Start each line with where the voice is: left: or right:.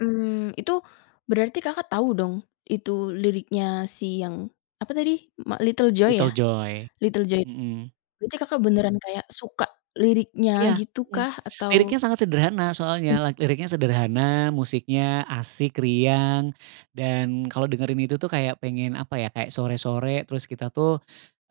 left: Mmm. Itu, berarti Kakak tahu dong, itu liriknya si yang, apa tadi, ma Little Joy ya?
right: Little Joy.
left: Little Joy.
right: Mhm.
left: Berarti Kakak beneran kayak suka liriknya,
right: Iya,
left: gitu
right: mhm.
left: kah? Atau
right: Liriknya sangat sederhana, soalnya. Lak liriknya sederhana, musiknya asik, riang, dan kalau dengerin itu tuh, kayak pengen apa ya? Kayak sore-sore, terus kita tuh,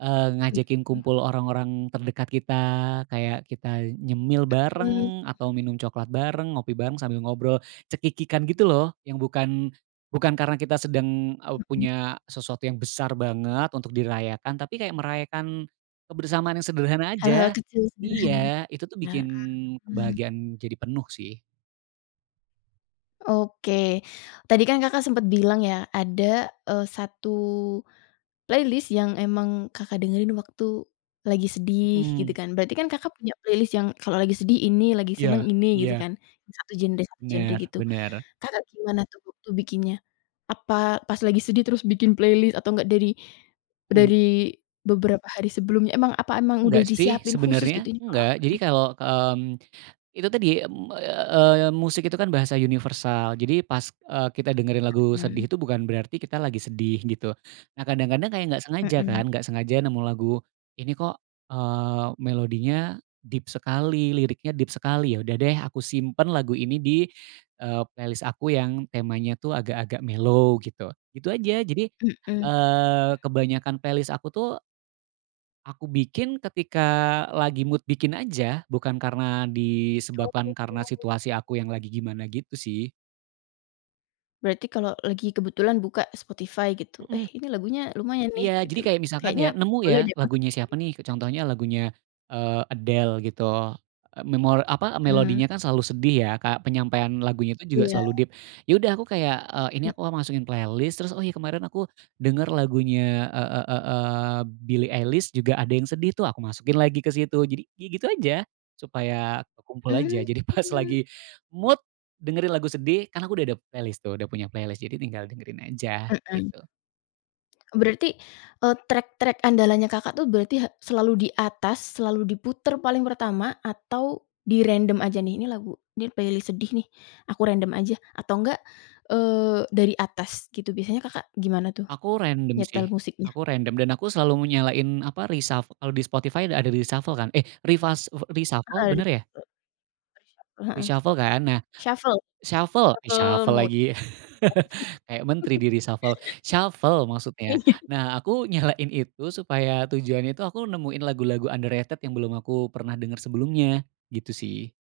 right: eee,
left: Mhm.
right: ngajakin kumpul orang-orang terdekat kita. Kayak kita nyemil
left: Mhm.
right: bareng, atau minum coklat bareng, ngopi bareng sambil ngobrol cekikikan, gitu loh, yang bukan bukan karena kita sedang au
left: Mhm.
right: punya sesuatu yang besar banget, untuk dirayakan. Tapi kayak merayakan kebersamaan yang sederhana
left: Hal-hal
right: aja.
left: kecil sederhana.
right: Iya, itu tuh bikin
left: Nah, Mmm.
right: kebahagiaan jadi penuh, sih.
left: Oke. Tadi kan, Kakak sempet bilang ya? Ada, eee, satu playlist yang emang Kakak dengerin waktu lagi sedih, gitu
right: Mhm.
left: kan? Berarti kan Kakak punya playlist yang kalau lagi sedih ini, lagi seneng
right: Iya
left: ini, gitu
right: iya.
left: kan? Satu genre satu genre
right: Bener
left: gitu.
right: bener.
left: Kakak gimana tuh waktu bikinnya? Apa pas lagi sedih, terus bikin playlist? Atau enggak dari
right: Mmm.
left: dari beberapa hari sebelumnya? Emang apa emang udah
right: Enggak sih,
left: disiapin khusus, gitu?
right: sebenernya,
left: "Ini kalo
right: enggak.
left: aku
right: Jadi
left: lagi sedih."
right: kalau, mmm, itu tadi, mmm, eee, musik itu kan bahasa universal. Jadi pas, eee, kita dengerin lagu sedih
left: Mhm.
right: itu bukan berarti kita lagi sedih, gitu. Nah, kadang-kadang kayak nggak sengaja,
left: Mhm.
right: kan? Nggak sengaja nemu lagu, "Ini kok, eee, melodinya deep sekali, liriknya deep sekali." Ya udah deh, aku simpen lagu ini di, eee, playlist aku yang temanya tuh, agak-agak mellow, gitu. Itu aja, jadi,
left: Mhm. Mmm.
right: eee, kebanyakan playlist aku tuh aku bikin ketika lagi mood bikin aja. Bukan karena
left: Oh, gitu.
right: disebabkan karena situasi aku yang lagi gimana gitu sih.
left: Berarti kalau lagi kebetulan buka Spotify, gitu, "Eh,
right: Mhm.
left: ini lagunya lumayan nih,"
right: Iya.
left: gitu
right: Jadi
left: loh.
right: kayak misalkan,
left: "Kayaknya,
right: ya, nemu ya.
left: boleh deh masuk
right: Lagunya siapa nih, ke
left: playlist."
right: contohnya lagunya, eee, Adele, gitu. Eee, memor apa,
left: Mmm.
right: melodinya kan selalu sedih ya? Kayak penyampaian lagunya tuh juga
left: Iya.
right: selalu deep. Ya udah aku kayak, eee, ini
left: Mmm.
right: aku masukin playlist, terus, oh, ya, kemarin aku denger lagunya e e e eee, Billy Eilish juga ada yang sedih tuh, aku masukin lagi ke situ. Jadi, ya gitu aja. Supaya kekumpul aja. Jadi pas
left: Mmm.
right: lagi mood dengerin lagu sedih, kan aku udah ada playlist tuh, udah punya playlist. Jadi tinggal dengerin aja,
left: Mhm.
right: gitu.
left: Eee, berarti, eee, track-track andalannya Kakak tuh, berarti ha selalu di atas, selalu diputer paling pertama, atau dirandom aja nih? "Ini lagu ini playlist sedih nih, aku random aja." Atau enggak, eee, dari atas, gitu? Biasanya Kakak gimana tuh
right: Aku random,
left: nyetel
right: sih,
left: musiknya?
right: aku random, dan aku selalu nyalain apa, reshuf kalau di Spotify ada reshuffle kan? Eh, refas eh reshuffle,
left: Heeh,
right: bener
left: di
right: ya?
left: situ. Reshuffle, Heeh.
right: Reshuffle kan? Nah,
left: Shuffle
right: shuffle
left: shuffle
right: reshuffle
left: mode.
right: lagi.
left: Aduh.
right: Kayak menteri di-reshuffle. Shuffle, maksudnya.
left: Iya.
right: Nah aku nyalain itu, supaya tujuannya itu aku nemuin lagu-lagu underrated yang belum aku pernah denger sebelumnya, gitu sih.